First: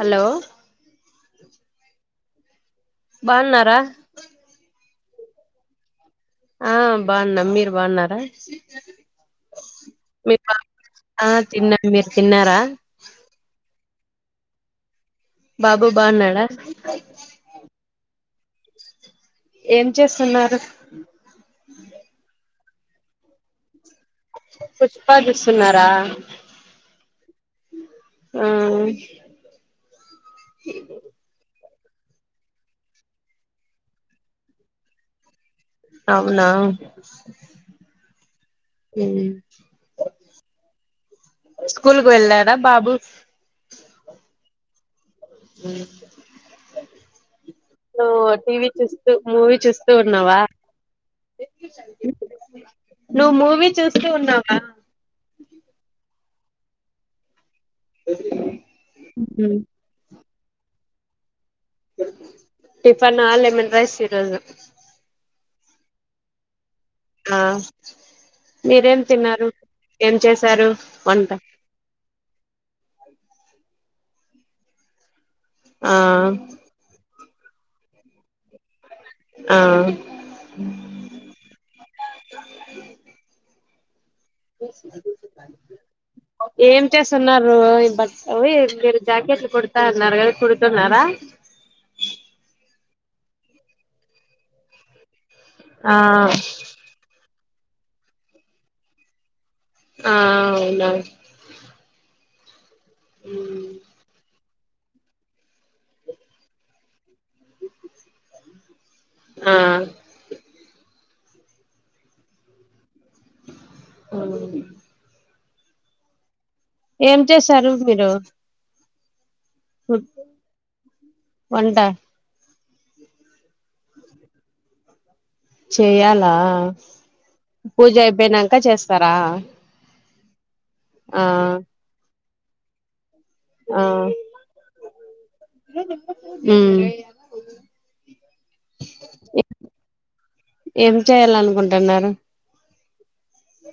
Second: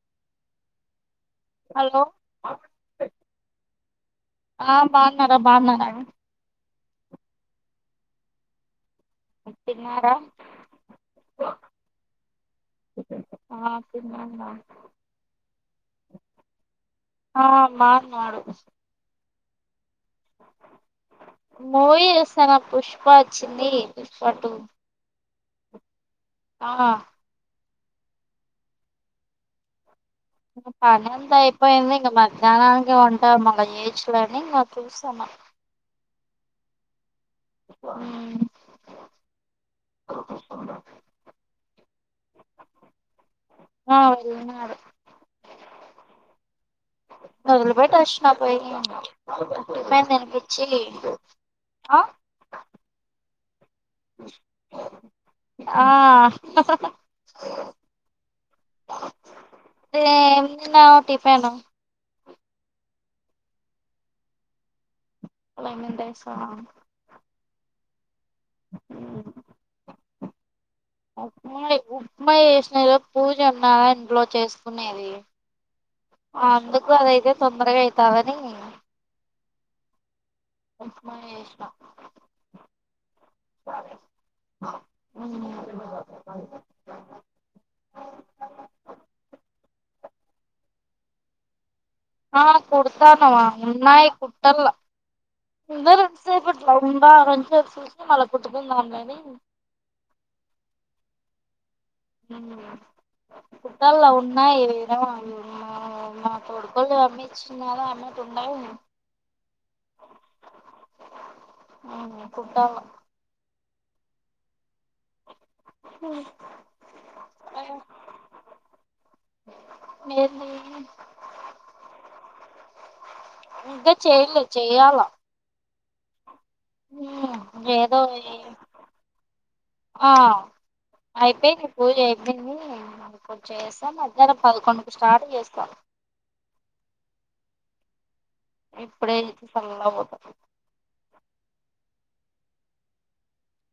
Hello hello బాగున్నారా ఆ బాగున్నారా బాగున్నారా ఆ బాగున్నాం మీరు బాగున్నారా తిన్నారా ఆ తిన్నం మీరు తిన్నారా ఆ తిన్నాం రా బాబు బాగున్నాడా ఆ బాగున్నాడు ఏం చేస్తున్నారు మూవీ చూస్తానం పుష్ప వచ్చింది పుష్ప టూ పుష్ప చూస్తున్నారా ఆ ఆ పని అంత అయిపోయింది ఇంక మధ్యాహ్నానికి వంట మల్ల చేయచ్చు లే ఇంకా చూస్తానా అవునా ఊ ఉమ్ స్కూల్ కు వెళ్ళారా బాబు ఆ వెల్లినారు ఉ వదిలిపెట్టి నువ్వు వచ్చిన పోయి టీవీ చూస్తూ మూవీ చూస్తూ టిఫిన్ ఉన్నావా తినిపించి ఆ నువ్వు మూవీ చూస్తూ ఉన్నావా ఆ ఉమ్ తె ఏం తిన్నావ్ టిఫిన్ టిఫన్ ఆ లెమన్ రైస్ ఈ రోజు లెమన్ రైసా ఆ మీరేం ఆ తిన్నారు ఏం చేశారు వంట ప్మా చేసిన ఈ రోజు పూజన్నదా ఇంట్లో చేసుకునేది ఆ ఆ అందుకు అదైతే తొందరగా ఐతదని ఆ చేసిన సరే చేసు [unintelligible] ఏం చేస్తున్నారు ఇ బ అవి మీరు జాకెట్లు కుడతా నరగది కుడుతున్నారా ఆ కుడతానమా ఉన్నాయి కుట్టల ఆ [unintelligible] ఎంతసేపటి ఇలా ఉందా నుంచొని చూస్తే మళ్ళ కుట్టుకుందాం లే అని ఊమ్ అవునవును ఊమ్ కుట్టాల ఉన్ నా ఇ విధ మా కొడుకుల్ తోని [inaudible] చిన్నదా అమ్మకు పుండైంది ఆ [inaudible] ఉమ్ కుట్టాల [unintelligible] ఆ ఏం చేసారు మీరు హుమ్ ఏంది వంట ఇంక చెయలే చెయ్యాల చెయ్యాలా పూజ ఏదో అయిపోయినంక చేస్తార? ఆ అయిపోయింది పూజ అయిపోయింది పూజ ఆ చేస్తాం మధ్యాహ్నం పదకొండుకి స్టార్ట్ చేస్త ఉమ్ ఇప్పుడే ఈ చల్లగ పోతము ఏం చేయాలనుకుంటున్నారు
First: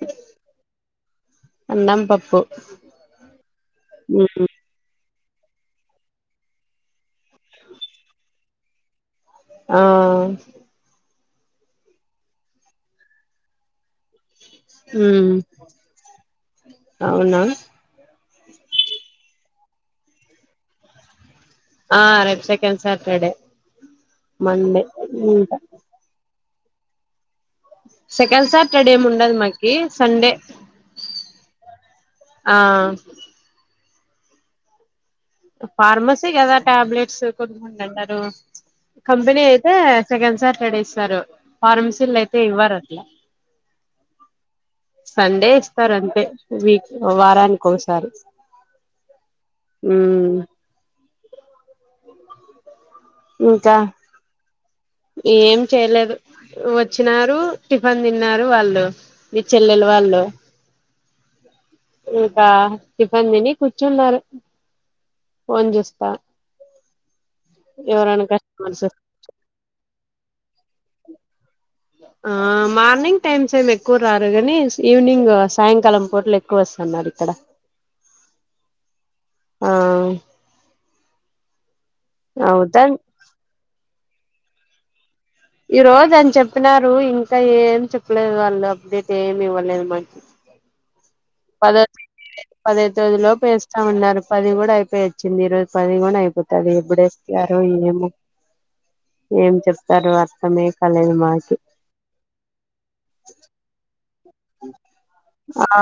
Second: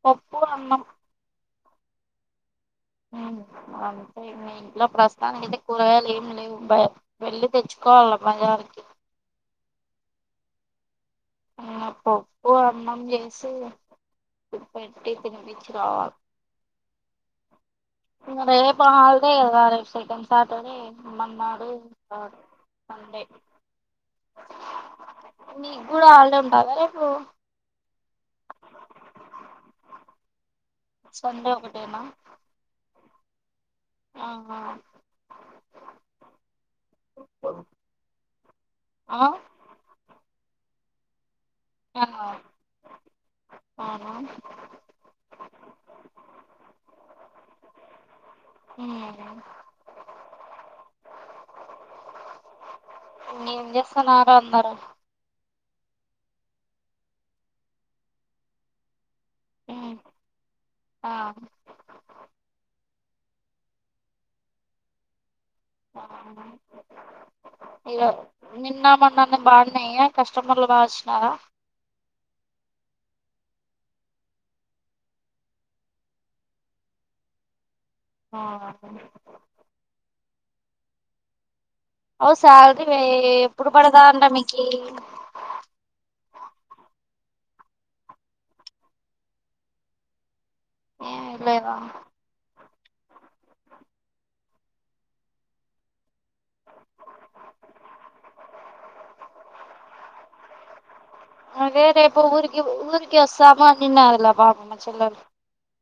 పప్పు అన్నం అన్నం పప్పు ఉమ్ అంతే ఉమ్ ఇంట్ల ప్రస్తుతానికి ఐతే కూరగాయలు ఏమి లేవ్ బయటికి వెళ్ళలి తెచ్చుకోవాలి బజారుకి ఆ అ పప్పు అన్నం చేసి పెట్టి ఉమ్ తినిపిచ్చి రావాల అవునా రేపు హాలిడే కద రేపు సెకండ్ సాటర్డే ఇమ్మన్నాడు ఆ రేపు సెకండ్ సాటర్డే మండే ఊమ్ కూడ హాలిడే ఉంటాద రేపు సెకండ్ సాటర్డే ఏం ఉండదు మాకి సండే సండే ఒకటేనా ఆ ఆహా ఫార్మసీ కద టాబ్లెట్స్ కొన్ని అన్నరు ఆ కంపెనీ అయితే సెకండ్ సాటర్డే ఇస్తారు ఆ, ఫార్మసీలో అయితే ఇవ్వరు అట్ల అవునా సండే ఇస్తారు అంతే విక్ వారానికి ఒకసారి ఊమ్ ఊమ్ ఏం ఇంకా చేస్తున్నారు అందరు ఏం చేయలేదు వచ్చినారు టిఫిన్ తిన్నారు వాళ్ళు మీ చెల్లిల్ల వాళ్ళు ఆ ఇంకా టిఫిన్ తిని కూర్చున్నారు ఫోన్ చూస్తా ఇగో ఎవరైనా కస్టమర్స్ నిన్నా మొన్నా బాగున్నాయ కస్టమర్లు బాగ వచ్చినార ఆ మార్నింగ్ టైమ్స్ ఏమి ఎక్కువ రారు కానీ ఈవినింగ్ సాయంకాలం పూటలు ఎక్కువ వస్తాన్నారు ఇక్కడ ఆహ ఆ ఓ అవుతాం శాలరీ ఎప్పుడు పడదాంట మీకి ఈ రోజు అని చెప్పినారు ఇంక ఏం చెప్పలేదు వాళ్ళు అప్డేట్ ఏమి ఇవ్వలేదు మనకి ఏమి లేదా పద పదో తేదీ లోపు ఎస్తామన్నారు పది కూడా అయిపోయి వచ్చింది ఈరోజు పది కూడా అయిపోతుంది ఎప్పుడు ఏస్ తారో ఏమో [inaudible] ఏం చెప్తారు అర్థమే కాలేదు మా అదే రేపు ఊరికి ఊరికి వస్తాము అనిన్నారు [unintelligible] మా చెల్లోలు ఆ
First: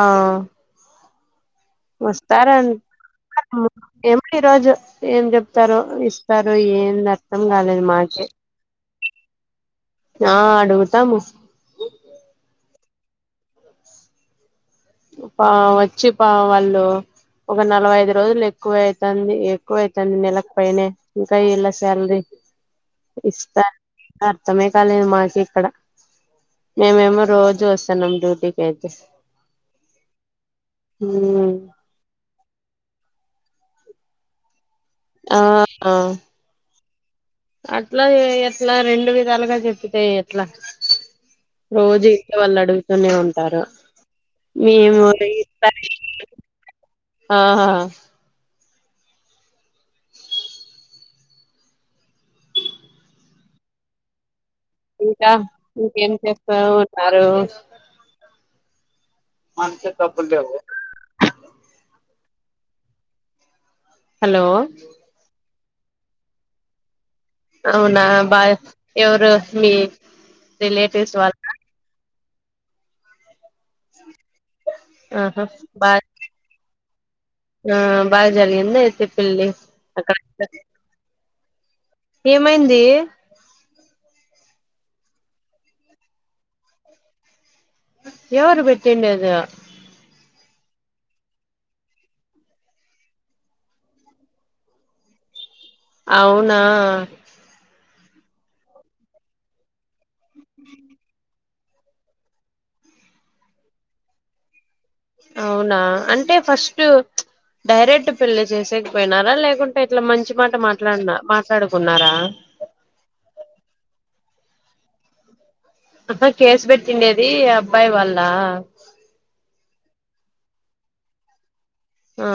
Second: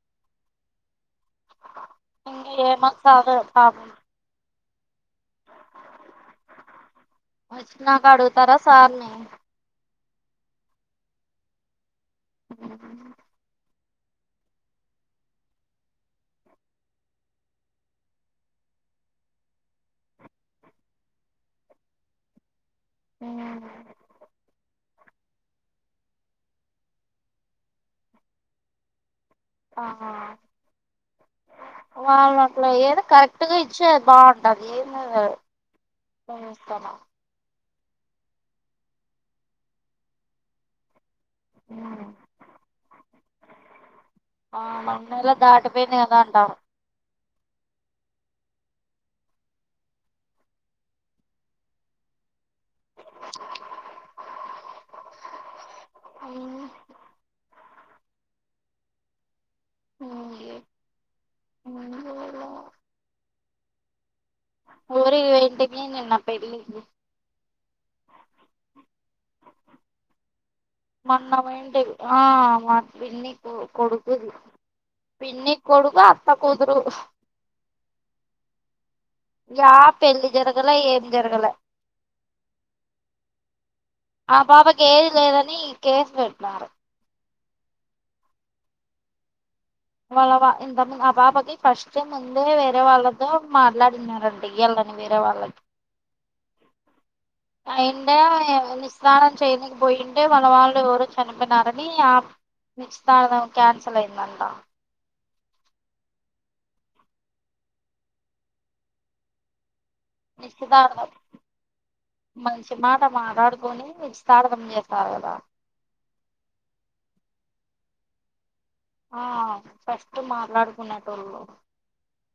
ఇంక వస్తారం ఏమొస్తాదో పాపం ఏమో ఈ రోజు ఏం చెప్తారో ఇస్తారో ఏంద్ వచ్చినాక అడుగుతారా సార్ని ఆ అడుగుతాము ఉ వచ్చి పా వాళ్ళు ఒక నలభై ఐదు రోజులు ఎక్కువే అయితాంది ఎక్కువైతంది నెలకు పైనే ఇంకా ఇలా శాలరీ ఇస్తారు అర్థమే కాలేదు మాకి ఇక్కడ మేమేమో రోజు వస్తున్నాం డ్యూటీకి అయితే ఆహా హ్మ్ వాళ్ళు అట్ల ఏది కరెక్ట్ గా ఇచ్చేది బాగుం ఆ [unintelligible] అట్లా ఎట్లా రెండు విధాలుగా చెప్పితే ఎట్లా రోజు ఇస్తాను ఇంట్లో వాళ్ళు అడుగుతూనే ఉంటారా ఆ మన నెల దాటిపోయింది కదా అంటారు ఆహా ఇంకా ఇంకేం చేస్తా ఉన్నారు [inaudible] హలో ఊరికి పోయింటిని నిన్న పెళ్లికి అవునా బా ఎవరు మీ రిలేటివ్స్ మొన్న వాళ్ పోయింటిమి ఆ మా పిన్నీ కొడుకుది ఆహా పిన్ని బా కొడుకు అత్త కూతురు ఆ బాగా జరిగింది అయితే పెళ్లి యా అక్కడ పెళ్లి జరగలే ఏం జరగలే ఏమైంది ఆ పాపకి ఏజ్ లేదని కేసు పెట్టిన్నారు ఎవరు పెట్టిండేది వాళ్ళ ఇంతకముందు ఆ పాపకి ఫస్ట్ ముందే వేరే వాళ్ళతో మాట్లాడినారండి ఇయాళ్ళని వేరే వాళ్ళకి అవునా అయింటే వీళ్ళు స్నానం చెయనికి పోయింటే వాళ వాళ్ళు ఎవరో చనిపో యినారని నిర్చితార్థం క్యాన్సల్ అయిందంట అవునా అంటే ఫస్ట్ డైరెక్ట్ పెళ్లి చేసేకి పోయినారా లేకుంటే ఇట్లా మంచి మాట నిశ్చితార్థం మాట్లాడినా మాట్లాడుకున్నారా మంచి మాట మాట్లాడుకొని నిర్చితార్థం చేసారు కదా ఇప్పుడు కేసు పెట్టిండేది అబ్బాయి వాళ్ళ ఆ ఫస్ట్ మాట్లాడుకునేటోళ్ళు ఆ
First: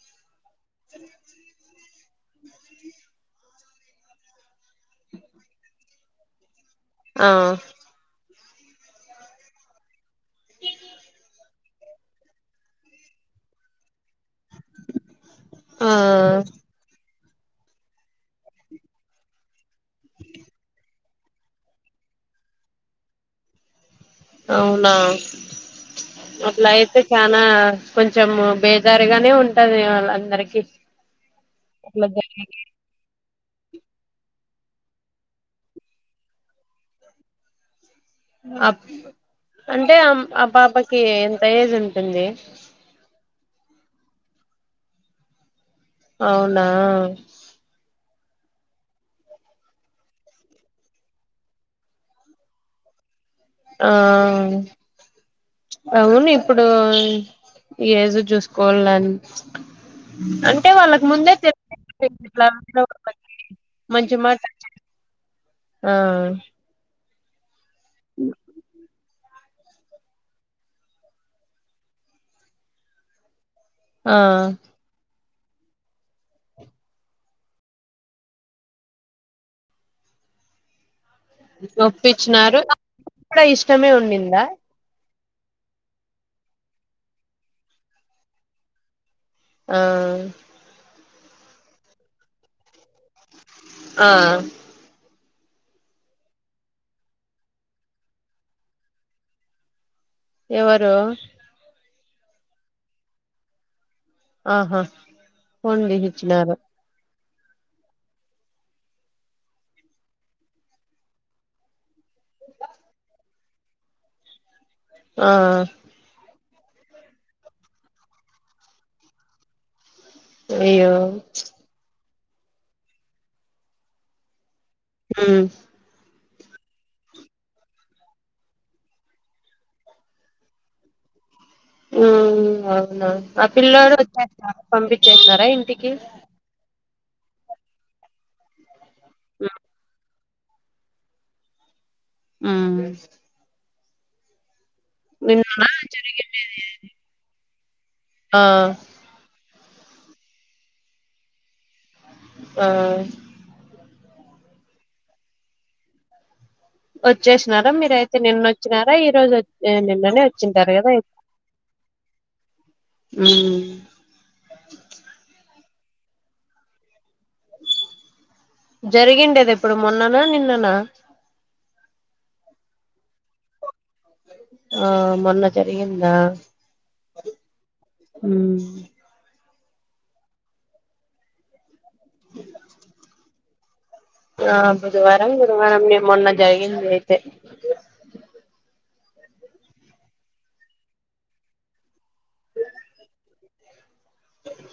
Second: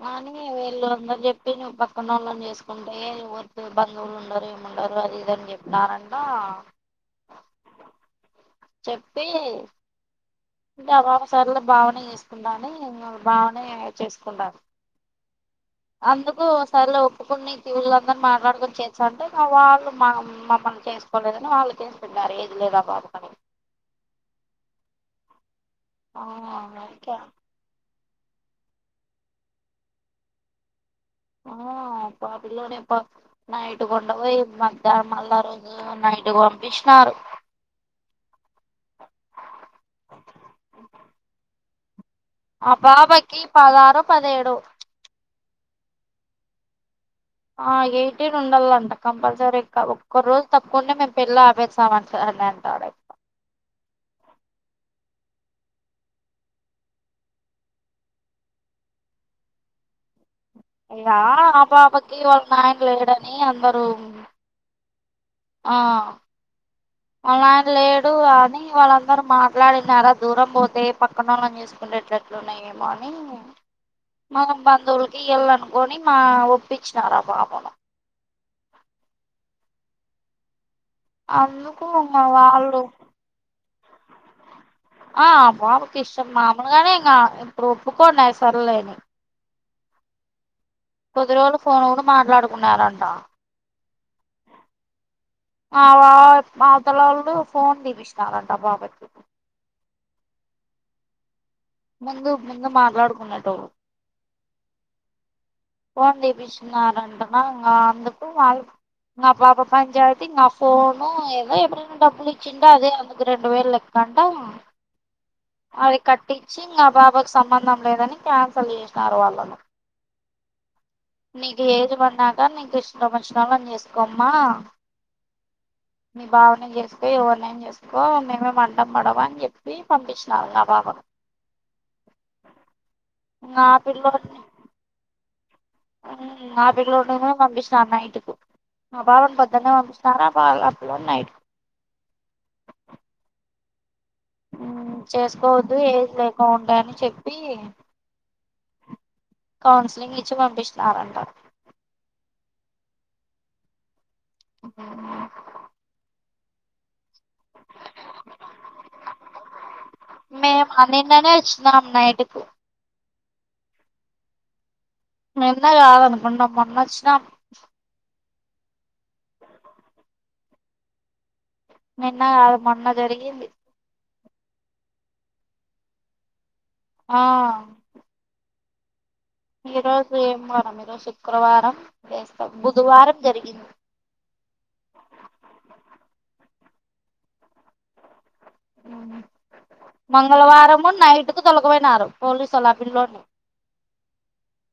కానీ వీళ్ళు అందరూ చెప్పి నువ్వు పక్కనోళ్ళని చేసుకుంటే వద్దు బంధువులు ఉండారు ఏం ఉండారు అది ఇదని చెప్పినారంట ఆ చెప్పి [unintelligible] సార్లు బావనే చేసుకుందాని బావనే చేసుకుంటాను ఆ అందుకు సర్లే ఒప్పుకునికి విళ్లుందరూ మాట్లాడుకుొని చేస్తా అంటే మా వాళ్ళు మా మమ్మల్ని చేసుకోలేదని వాళ్ళు కేసు పెట్టారు [unintelligible] ఏది లేదా [unintelligible] అని అవునా ఆ అట్లా అయితే ఓకే చనా కొంచెం బేకారిగానే ఉంటంది వాళ్ళ అందరికి ఆ పాపిలోనే ప్ నైట్కొంటపోయి మధ్యాహ్నం మళ్ళ ఆ రోజు నైట్క పంపించినారు అప్ అంటే ఆ పాపకి ఎంత ఏజ్ ఉంటుంది ఆ పాపకి పదహారో పదేడో అవునా ఆ ఎయిటీన్ ఉండాలంట కంపల్సరీ ఒక్క రోజు తప్పకుంటే మేము పెళ్లి ఆపేస్తాం [unintelligible] ఆ అవును ఇప్పుడు ఏజ చూసుకోవాలన్ అంటే వాళ్ళకు ఇక ముందే ఆ పాపకి వాళ్ళ తెలుట్లా నాయన లేడని అందరూ [inaudible] మంచి మాట ఆ అలా అని లేడు అని వాళ్ళంత్ అందరూ మాట్లాడినారా దూరం పోతే పక్కనోళ్ళనీ చూసుకునేేటలట్లున్నాయేమో అని ఆ మన బంధువులకి వెళ్ళనుకొని మా ఒప్పించినారు ఆ బాబును అందుకున్నా ఒప్పించినారు వాళ్ళు కూడా ఇష్టమే ఉండిందా ఆ బాబుకిష్టం మామలుగానే ఇంకా ఇప్పుడు ఒప్పుకో సర్లేని ఆ కొద్ది రోజులు ఫోన్ కూడా మాట్లాడుకున్నారంట ఆ మా మా అవతల వాళ్ళు ఫోన్ తీపిచినారంట బాబయి కి ఎవరు ముందు ముందు మాట్లాడుకున్నట్టు ఆహా ఫోన్ తీపించినారంట అ ఇంగ అందుకు వాళ్ళు మా పాప పంచాయత్ మా ఫోను ఏదో ఎప్పుడు డబ్బులు ఇచ్చిండు అదే అందుకు రెండు వేలు లెక్కడా ఆ అది కట్టించి ఇంకా బాబాయి కి సంబంధం లేదని క్యాన్సల్ చేసినారు వాళ్లు అయ్యో నీకు ఏజ పడిన్నాక నీకు ఇష్టామచినవాళ్ళని చేసుకోమ్మా ఉ మీ బావనే చేసుకో ఎవరినైనా చే కో మేమేం అడ్డం పడ్డం అని చెప్పి పంపించిన ఆ పాప హమ్ అవునా ఆ ఇంగ పిల్లడు పిల్లోడిని వచ్చేసినాడా పంపించేసిసారా ఇంటికి నాపికలోనేను పంపిచ్చిన ఆ నైటుకు ఆ బావను పొద్దున్నే పంపిచ్ తారా బ అప్పులు నైటుకు ఉమ్ నిన్ననా చేస్కోవద్దు ఏజ్ జరిగింది లేక ఉంటె అని చెప్పి ఆ కౌన్సలింగ్ ఇచ్చి పంపిచ్చినారంట ఆ ఉమ్ వచ్చేసినారా మీరయితే నిన్నోచ్చినారా ఈ రోజు వచ్ నిన్ననే వచ్చింటారు కదాయిత్ నాం నైటుకు ఉమ్ నిన్న గాదనుకుంట మొన్నోచ్చినాము జరిగిండేది ఎప్పుడు మొన్ననా నిన్ననా నిన్న గాదు మొన్న జరిగింది ఆ మొన్న జరిగిందా ఆ ఉమ్ ఈ రోజు ఏం వారం ఈరోజు శుక్రవారం, బేస్త బుధవారం జరిగింది ఆ బుధవారం గురువారం ఇగ మొన్న జరిగింది అయితే మంగళవారము నైట్ కు తొలకపోయినారు పోలీస్సొళ్ళు ఆ పిల్లోన్నీ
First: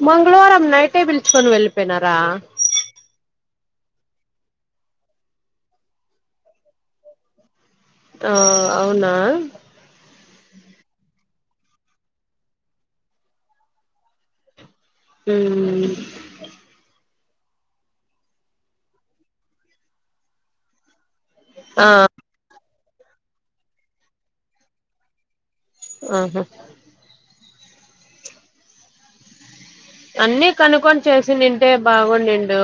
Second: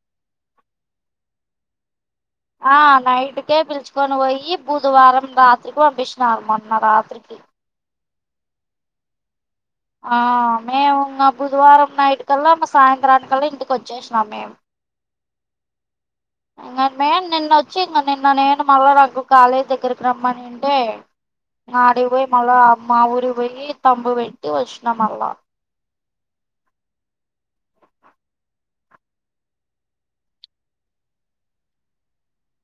మంగళవారం నైటే పిల్చుకొని వెళ్పోయినారా ఆ నైట్ కే పిలుచుకొని పోయ్యి బుధవారం రాత్రికి పంపించినారు మొన్న రాత్రికి ఆ అవునా ఆ మేము ఇంగ బుధవారం నైటు కల్లా మా సాయంత్రానికల్లా ఇంటికొచ్చేసినాం మేము ఉమ్ ఉమ్ ఇంగమ్మేము నిన్న వచ్చి ఇంగ నిన్న నేను మళ్ళా నాకు కాలేజ్ దగ్గరకి రమ్మని అంటే ఆ ఆడికిపోయి మళ్ళా మా ఊరికి పోయ్యి తంబ్ పెట్టి వచ్చిన మళ్ళా ఆహా అన్ని కనుక్కొని చేసిండింటే బాగుండిండు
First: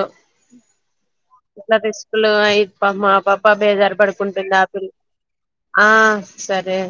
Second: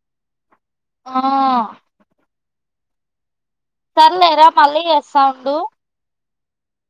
ఆ ఇట్లా తీస్ పిల్లోఅయి పాప్మ ఆ పాప బేజారు సర్లేరా పడుకుంటుంది మళ్ళీ ఆపిల్ చేస్తా ఉండు ఆ సరే